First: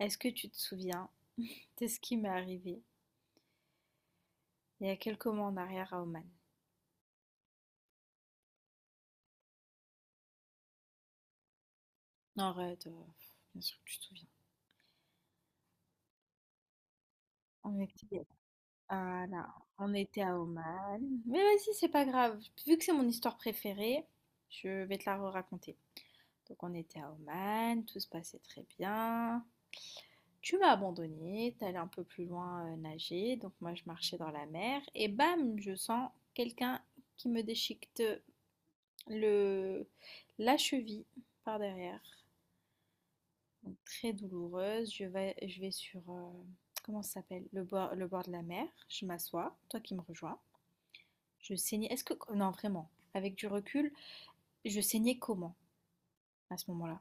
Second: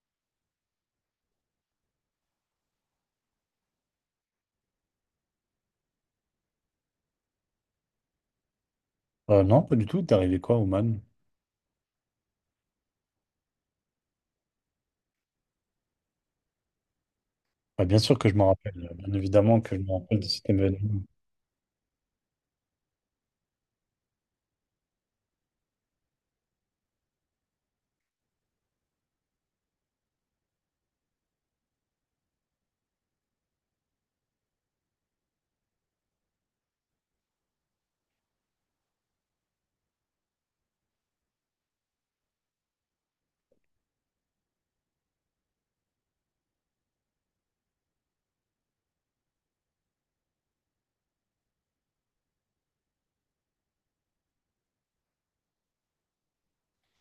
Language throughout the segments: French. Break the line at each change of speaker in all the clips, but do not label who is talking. Est-ce que tu te souviens de ce qui m'est arrivé il y a quelques mois en arrière à Oman?
Non, pas du tout. T'es arrivé quoi, Oman?
Non, arrête, bien sûr que tu te souviens. On
Bah, bien sûr
était,
que je m'en rappelle. Bien
ah là,
évidemment que je me
on
rappelle
était
de
à
cet
Oman.
événement.
Mais vas-y, c'est pas grave. Vu que c'est mon histoire préférée, je vais te la raconter. Donc on était à Oman, tout se passait très bien. Tu m'as abandonné, t'allais un peu plus loin nager, donc moi je marchais dans la mer et bam, je sens quelqu'un qui me déchiquette le la cheville par derrière très douloureuse. Je vais sur, comment ça s'appelle? Le bord de la mer. Je m'assois, toi qui me rejoins. Je saignais. Non, vraiment, avec du recul, je saignais comment à ce moment-là?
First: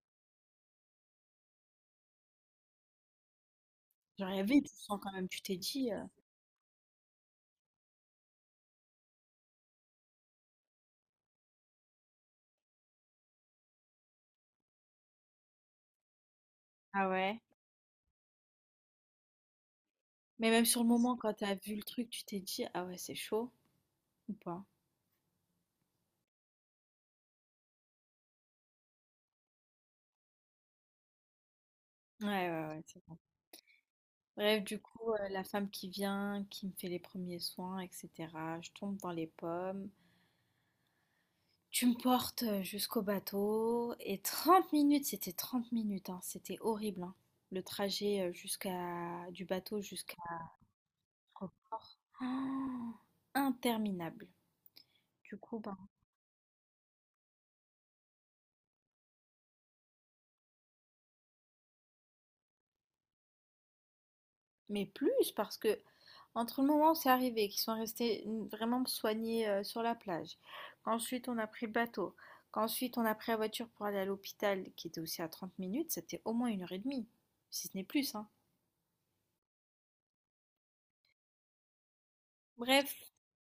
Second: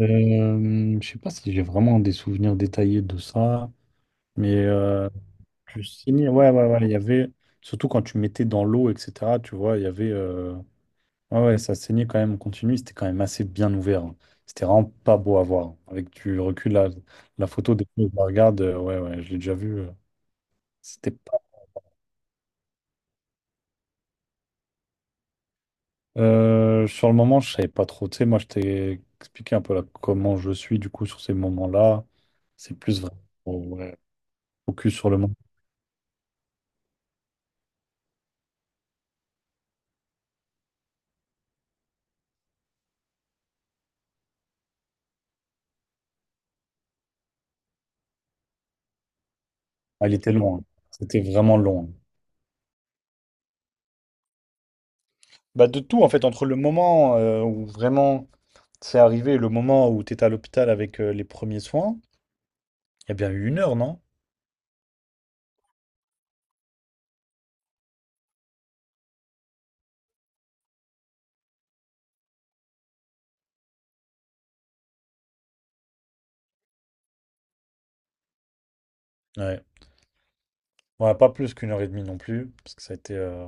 Je sais pas si j'ai vraiment des souvenirs détaillés de ça,
Genre, il y
mais
avait du sang
euh,
quand même. Tu t'es dit,
Ouais, ouais, ouais. Il y avait, surtout quand tu mettais dans l'eau, etc., tu vois, il y avait. Ouais, ouais, ça saignait quand même en continu. C'était quand même assez bien ouvert, hein. C'était vraiment pas beau à voir. Avec du recul,
ah ouais.
la photo, des fois, je la regarde. Ouais, ouais, je l'ai déjà vu.
Mais même sur le moment,
C'était
quand t'as vu le truc, tu t'es dit, ah ouais, c'est chaud ou pas?
Sur le moment, je savais pas trop. Tu sais, moi, je t'ai expliqué un peu là, comment je suis, du coup, sur ces moments-là.
Ouais, ouais,
C'est
ouais,
plus
c'est bon.
vraiment ouais,
Bref, du
Focus sur
coup,
le moment.
la femme qui vient, qui me fait les premiers soins, etc. Je tombe dans les pommes. Tu me portes jusqu'au bateau et 30 minutes, c'était 30 minutes, hein, c'était horrible, hein, le trajet jusqu'à du bateau
Ah, il
jusqu'à
était long, hein. C'était vraiment long, hein.
l'aéroport. Ah, interminable. Du coup,
Bah
ben,
de tout en fait, entre le moment où vraiment c'est arrivé et le moment où t'étais à l'hôpital avec les premiers soins, il y a bien eu une heure, non?
mais plus parce que entre le moment où c'est arrivé, qu'ils sont restés vraiment soignés sur la plage, qu'ensuite on a pris le bateau, qu'ensuite on a pris la voiture pour aller à l'hôpital qui était aussi à 30 minutes, c'était au moins 1 heure et demie, si ce n'est plus, hein.
Ouais. Ouais, pas plus qu'une heure et demie non plus, parce que ça a
Bref,
été.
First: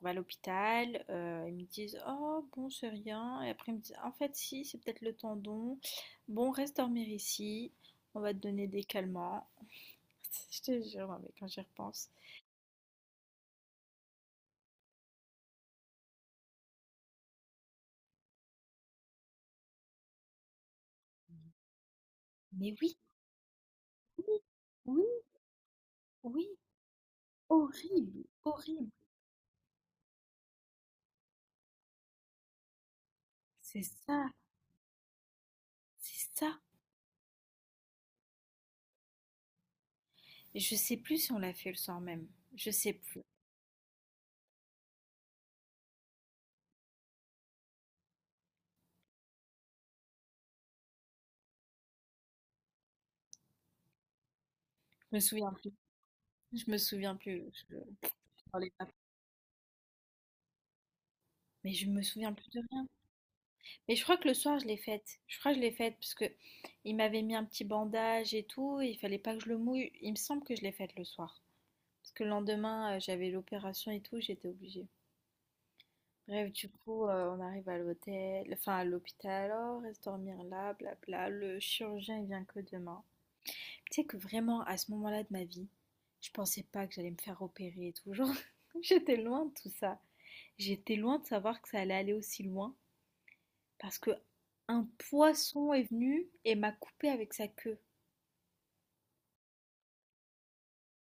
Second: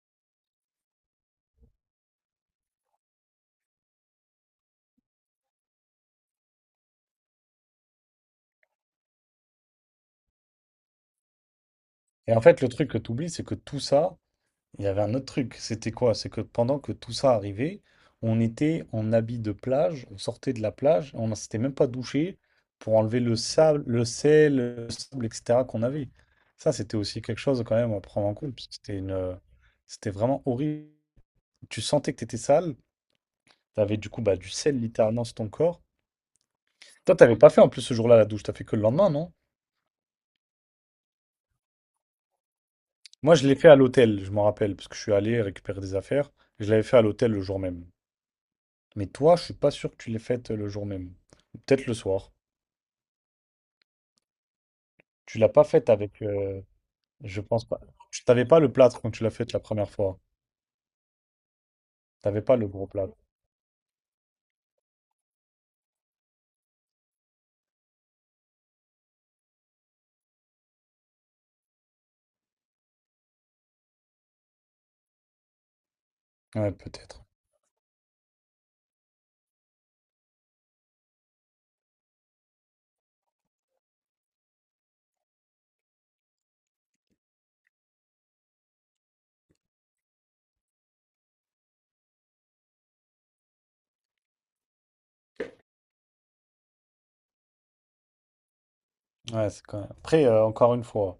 on va à l'hôpital, ils me disent: «Oh bon, c'est rien» et après ils me disent: «En fait si, c'est peut-être le tendon. Bon, reste dormir ici, on va te donner des calmants». Je te jure, mais quand j'y repense.
Et en fait, le truc que t'oublies, c'est que tout ça, il y avait un autre truc, c'était quoi? C'est que pendant que tout ça arrivait, on était en habit de plage, on sortait de la plage, on ne s'était même pas douché
Mais oui,
pour enlever le sable, le
oui,
sel, le
oui,
sable, etc. qu'on avait.
oui,
Ça, c'était aussi quelque chose quand même à
horrible,
prendre en compte, parce que
horrible.
c'était vraiment horrible. Tu sentais que tu étais sale, tu
C'est
avais du coup
ça,
bah, du sel littéralement sur ton corps.
c'est ça
Toi, t'avais pas fait en plus ce jour-là la douche, t'as fait que le lendemain, non?
et je sais plus si on l'a fait le soir même. Je sais plus.
Moi, je l'ai fait à l'hôtel, je m'en rappelle, parce que je suis allé récupérer des affaires. Je l'avais fait à l'hôtel le jour même. Mais toi, je suis pas sûr que tu l'aies faite le jour même. Peut-être le soir.
Je me
Tu
souviens
l'as pas
plus.
faite avec.
Je me souviens
Je
plus,
pense
je
pas. Tu t'avais
je
pas le
parlais pas
plâtre quand tu l'as faite la première fois.
mais je me souviens
T'avais
plus
pas
de
le
rien.
gros plâtre.
Mais je crois que le soir, je l'ai faite. Je crois que je l'ai faite parce que il m'avait mis un petit bandage et tout, et il fallait pas que je le mouille. Il me semble que je l'ai faite le soir. Parce que le lendemain, j'avais l'opération et tout, j'étais obligée. Bref, du
Ouais,
coup,
peut-être.
on arrive à l'hôtel, enfin à l'hôpital. Alors reste dormir là, blabla. Le chirurgien, il vient que demain. Tu sais que vraiment, à ce moment-là de ma vie, je pensais pas que j'allais me faire opérer et tout. Genre, j'étais loin de tout ça. J'étais loin de savoir que ça allait aller aussi loin. Parce que un poisson est venu et m'a coupé avec sa queue.
Ouais, c'est quand Après, encore une fois,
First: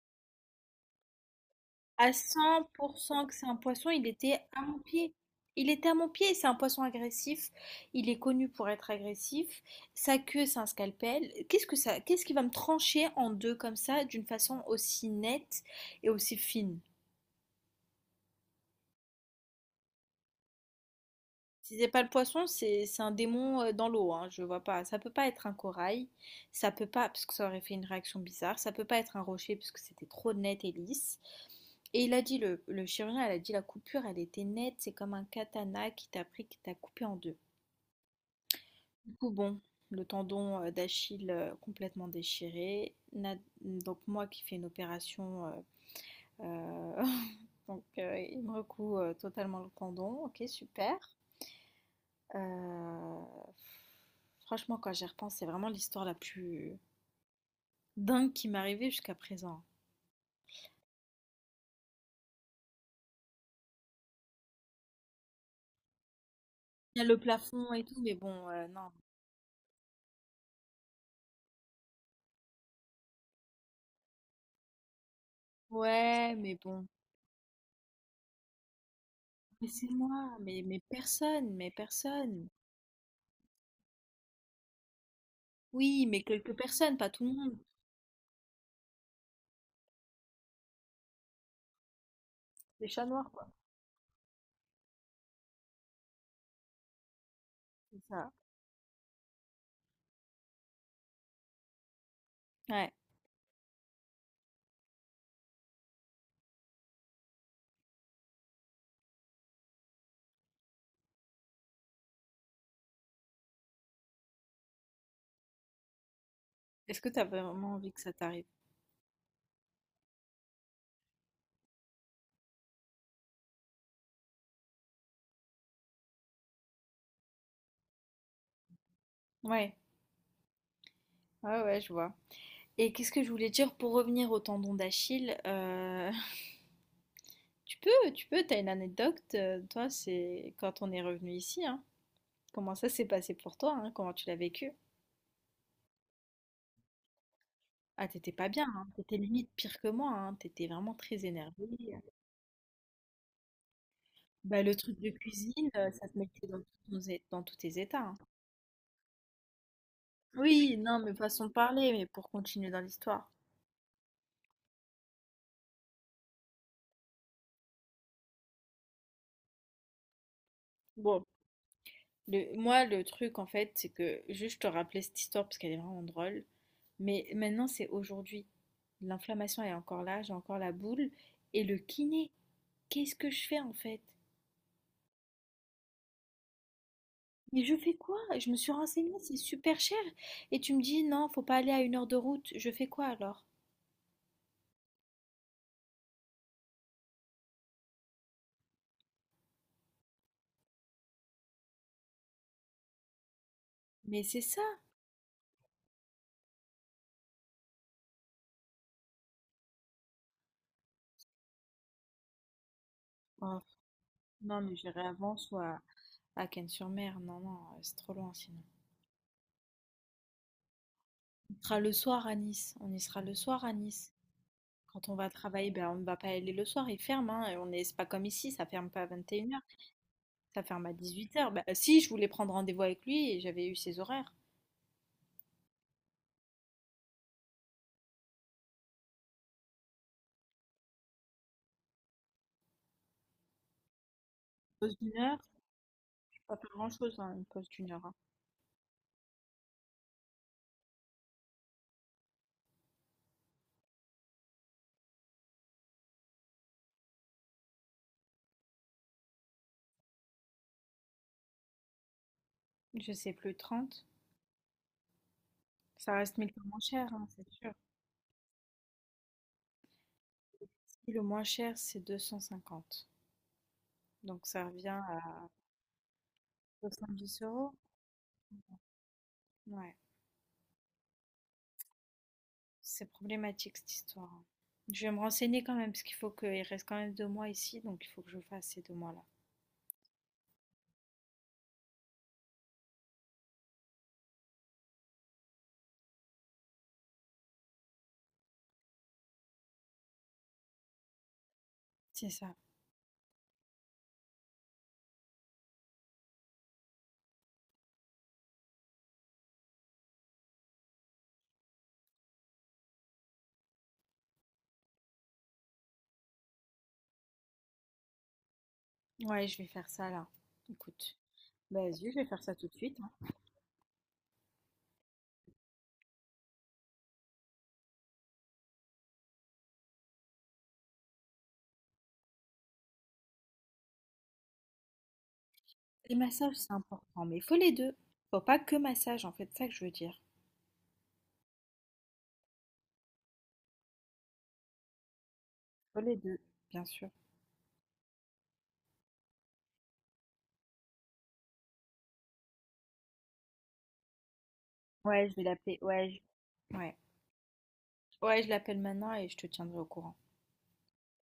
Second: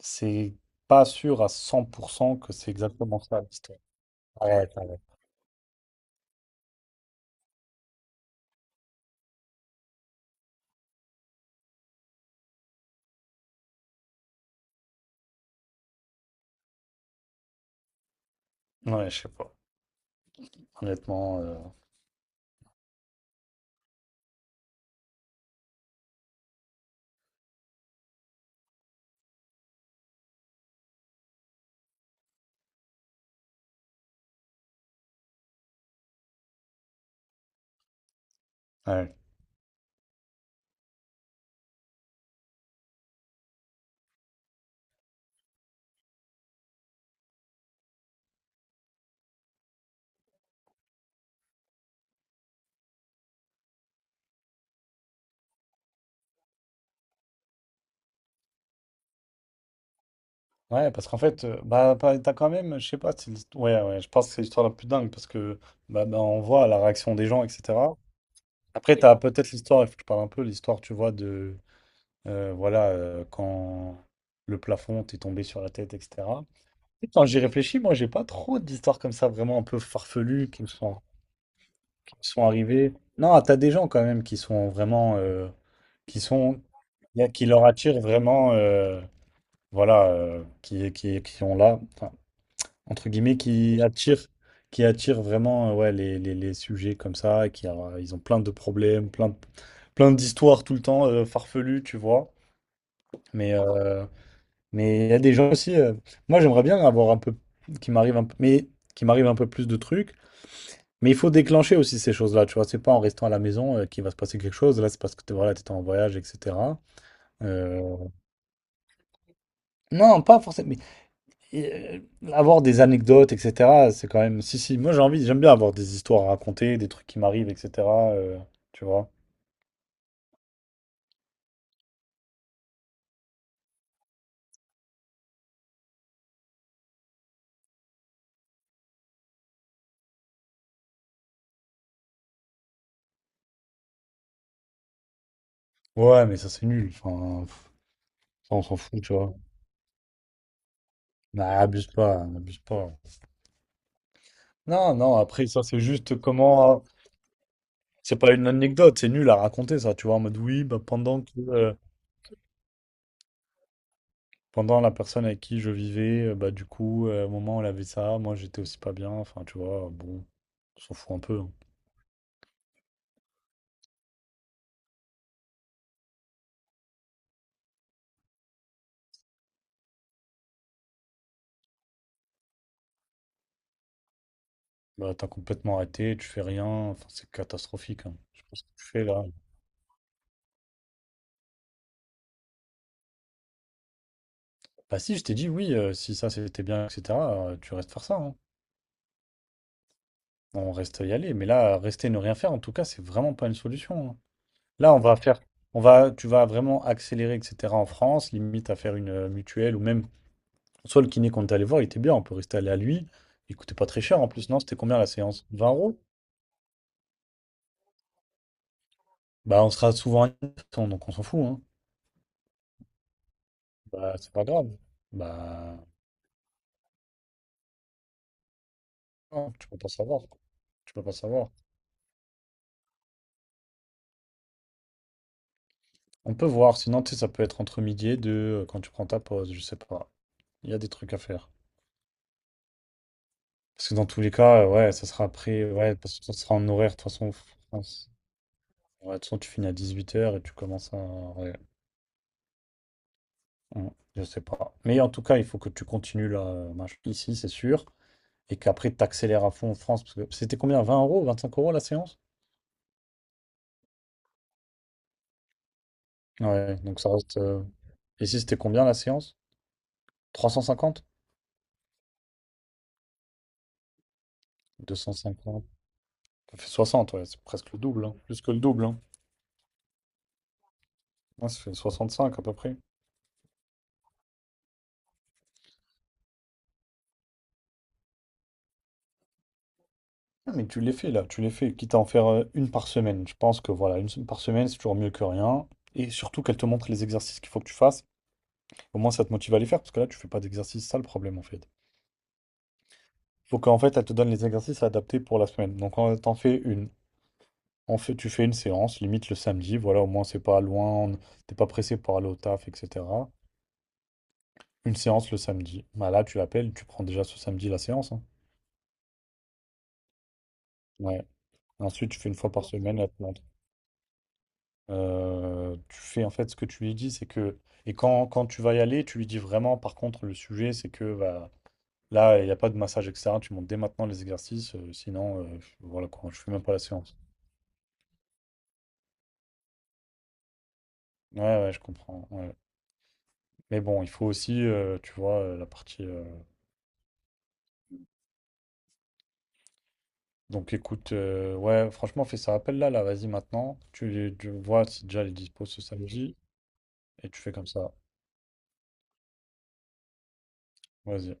c'est pas sûr à
À
100% que
cent
c'est
pour
exactement
cent que
ça
c'est un
l'histoire.
poisson, il était à
Ouais,
mon
ouais.
pied. Il était à mon pied, c'est un poisson agressif, il est connu pour être agressif, sa queue c'est un scalpel. Qu'est-ce qui va me trancher en deux comme ça d'une façon aussi nette et aussi fine?
Ouais, je sais pas. Honnêtement,
Si c'est pas le poisson, c'est un démon dans l'eau, hein, je vois pas. Ça peut pas être un corail, ça peut pas, parce que ça aurait fait une réaction bizarre, ça peut pas être un rocher parce que c'était trop net et lisse. Et il a dit, le chirurgien, elle a dit la coupure, elle était nette, c'est comme un katana qui t'a pris, qui t'a coupé en deux. Du
ouais.
coup, bon, le tendon d'Achille complètement déchiré. Donc moi qui fais une opération, euh, donc il me recoue totalement le tendon. Ok, super. Euh, franchement, quand j'y repense, c'est vraiment l'histoire la plus dingue qui m'est arrivée jusqu'à présent.
Ouais, parce qu'en fait, bah, t'as quand même, je sais pas, ouais, ouais, je pense que c'est l'histoire la plus dingue parce que bah, on voit la
Il y a
réaction
le
des gens,
plafond et tout,
etc.
mais bon, non.
Après, t'as peut-être l'histoire, il faut que je parle un peu, l'histoire, tu vois, de voilà, quand le plafond t'est tombé sur la tête,
Ouais,
etc.
mais bon.
Et quand j'y réfléchis, moi, j'ai pas trop d'histoires comme ça vraiment un
Mais
peu
c'est moi,
farfelues
mais personne, mais
qui me sont
personne.
arrivées. Non, t'as des gens quand même qui sont vraiment,
Oui,
qui
mais quelques personnes, pas tout le
qui
monde.
leur attirent vraiment, voilà, qui ont là. Enfin,
Les chats
entre
noirs,
guillemets,
quoi.
qui attire vraiment ouais, les sujets comme ça, et qui
C'est
euh, ils ont
ça.
plein de problèmes, plein d'histoires tout le temps farfelues, tu vois.
Ouais.
Mais euh, mais il y a des gens aussi. Moi, j'aimerais bien avoir un peu qui m'arrive un peu, mais qui m'arrive un peu plus de trucs. Mais il faut déclencher aussi ces choses-là, tu vois. C'est pas en restant à la maison qu'il va se passer quelque chose. Là, c'est parce que t'es, voilà, t'étais en voyage, etc.
Est-ce que t'as vraiment
Euh,
envie que ça t'arrive?
non, pas forcément. Et avoir des anecdotes, etc., c'est quand même. Si, si, moi j'ai envie, j'aime bien avoir des histoires à raconter, des trucs qui m'arrivent, etc., euh, tu vois.
Ouais, ouais, ouais, je vois. Et qu'est-ce que je voulais dire pour revenir au tendon d'Achille? T'as une anecdote, toi, c'est quand on est revenu ici, hein. Comment ça s'est passé pour toi, hein, comment tu l'as vécu?
Ouais, mais ça c'est nul. Enfin, pff,
Ah, t'étais pas
ça on
bien,
s'en
hein.
fout, tu
T'étais
vois.
limite pire que moi, hein. T'étais vraiment très
Nah,
énervée.
abuse pas.
Bah, le
Non,
truc de
non, après ça
cuisine,
c'est
ça te
juste
mettait dans
comment.
dans tous tes états,
C'est
hein.
pas une anecdote, c'est nul à raconter ça, tu vois. En mode oui,
Oui,
bah,
non, mais
pendant que.
façon de parler, mais pour continuer dans l'histoire.
Pendant la personne avec qui je vivais, bah du coup, à un moment elle avait ça, moi j'étais aussi pas bien, enfin tu vois, bon, on s'en fout un
Bon,
peu, hein.
moi, le truc, en fait, c'est que juste te rappeler cette histoire parce qu'elle est vraiment drôle. Mais maintenant, c'est aujourd'hui. L'inflammation est encore là, j'ai encore la boule. Et le kiné, qu'est-ce que je fais en fait?
Bah, t'as complètement arrêté, tu fais rien, enfin, c'est
Mais je fais
catastrophique, hein.
quoi?
Je sais
Je me
pas ce que
suis
tu fais
renseignée,
là.
c'est super cher. Et tu me dis, non, faut pas aller à 1 heure de route. Je fais quoi alors?
Bah, si, je t'ai dit oui, si ça c'était bien, etc., tu restes faire ça, hein. On reste y aller. Mais là, rester et ne rien faire, en tout cas, c'est vraiment pas une solution, hein.
Mais c'est ça.
Là, on va, tu vas vraiment accélérer, etc., en France, limite à faire une mutuelle ou même, soit le kiné qu'on est allé voir, il était bien, on peut rester allé à lui. Il
Oh,
coûtait pas très cher en plus,
non,
non?
mais
C'était combien
j'irai
la
avant,
séance? 20
soit
euros?
à Cannes-sur-Mer. Non, non, c'est trop loin sinon.
Bah, on sera souvent à 900, donc on s'en fout, hein.
On sera le soir à Nice. On y sera le soir à Nice.
Bah, c'est pas grave.
Quand on va travailler,
Bah.
ben, on ne va pas aller le soir, il ferme, hein, et on est c'est pas comme ici, ça ferme pas à vingt et
Non,
une heures,
tu peux pas savoir.
ça ferme à
Tu peux pas
dix-huit
savoir.
heures. Ben, si, je voulais prendre rendez-vous avec lui et j'avais eu ses horaires.
On peut voir, sinon, tu sais, ça peut être entre midi et deux, quand tu prends ta pause, je sais pas. Il y a des trucs à faire. Parce que dans tous les cas, ouais,
Pause
ça
d'une
sera
heure,
après, ouais, parce que ça
je peux
sera
pas
en
faire
horaire, de toute
grand-chose,
façon,
hein, une pause d'1 heure,
France.
hein.
Ouais, de toute façon, tu finis à 18 h et tu commences à. Ouais, ouais, je sais pas. Mais en tout cas, il faut que tu continues là, ici, c'est sûr. Et qu'après, tu accélères à fond en France. Parce que c'était combien? Vingt euros, 25 € la séance?
Je sais plus, 30. Ça reste 1000 fois
Ouais,
moins
donc
cher,
ça
hein,
reste.
c'est
euh,
sûr.
Ici, c'était combien la séance? 350.
Si, le moins cher, c'est 250. Donc ça revient
Deux cent
à
cinquante. Ça fait 60, ouais, c'est
70 euros.
presque le double, hein, plus que le double, hein.
Ouais,
Ouais, ça fait 65 à peu près.
c'est problématique cette histoire, hein. Je vais me renseigner quand même, parce qu'il faut qu'il reste quand même 2 mois ici, donc il faut que je fasse ces 2 mois-là.
Ah, mais tu l'es fait là, tu l'es fait, quitte à en faire une par semaine. Je pense que voilà, une semaine par semaine, c'est toujours mieux que rien. Et surtout qu'elle te montre les exercices qu'il faut que tu fasses. Au moins, ça te motive à les faire, parce que là, tu fais pas d'exercice, c'est ça le problème en fait.
C'est ça.
Il faut qu'en fait, elle te donne les exercices adaptés pour la semaine. Donc, on t'en fais une. En fait, tu fais une séance, limite le samedi, voilà, au moins c'est pas loin, on- t'es pas pressé pour aller au taf, etc. Une séance le samedi. Bah là, tu l'appelles, tu prends déjà ce samedi la séance, hein.
Ouais, je vais faire ça là. Écoute.
Ouais.
Bah, zut,
Ensuite,
je
tu
vais
fais une
faire
fois
ça
par
tout de suite,
semaine la
hein.
plante. Tu fais en fait ce que tu lui dis, c'est que. Et quand tu vas y aller, tu lui dis vraiment, par contre, le sujet, c'est que bah, là, il n'y a pas de massage, etc. Tu montes dès maintenant les exercices, sinon, voilà
Les
quoi, je fais
massages,
même pas
c'est
la séance.
important, mais faut les deux. Faut pas que massage, en fait, c'est ça que je veux dire.
Ouais, ouais, je comprends, ouais. Mais bon, il faut aussi, tu vois, la
Faut
partie.
les
euh,
deux, bien sûr.
Donc écoute, ouais, franchement, fais ça. Appelle-la, là, vas-y maintenant. Tu vois si déjà
Ouais,
elle est
je vais
dispo
l'appeler.
ce
Ouais,
samedi,
je... ouais.
et tu fais comme ça.
Ouais, je l'appelle maintenant et je te tiendrai au courant.
Vas-y.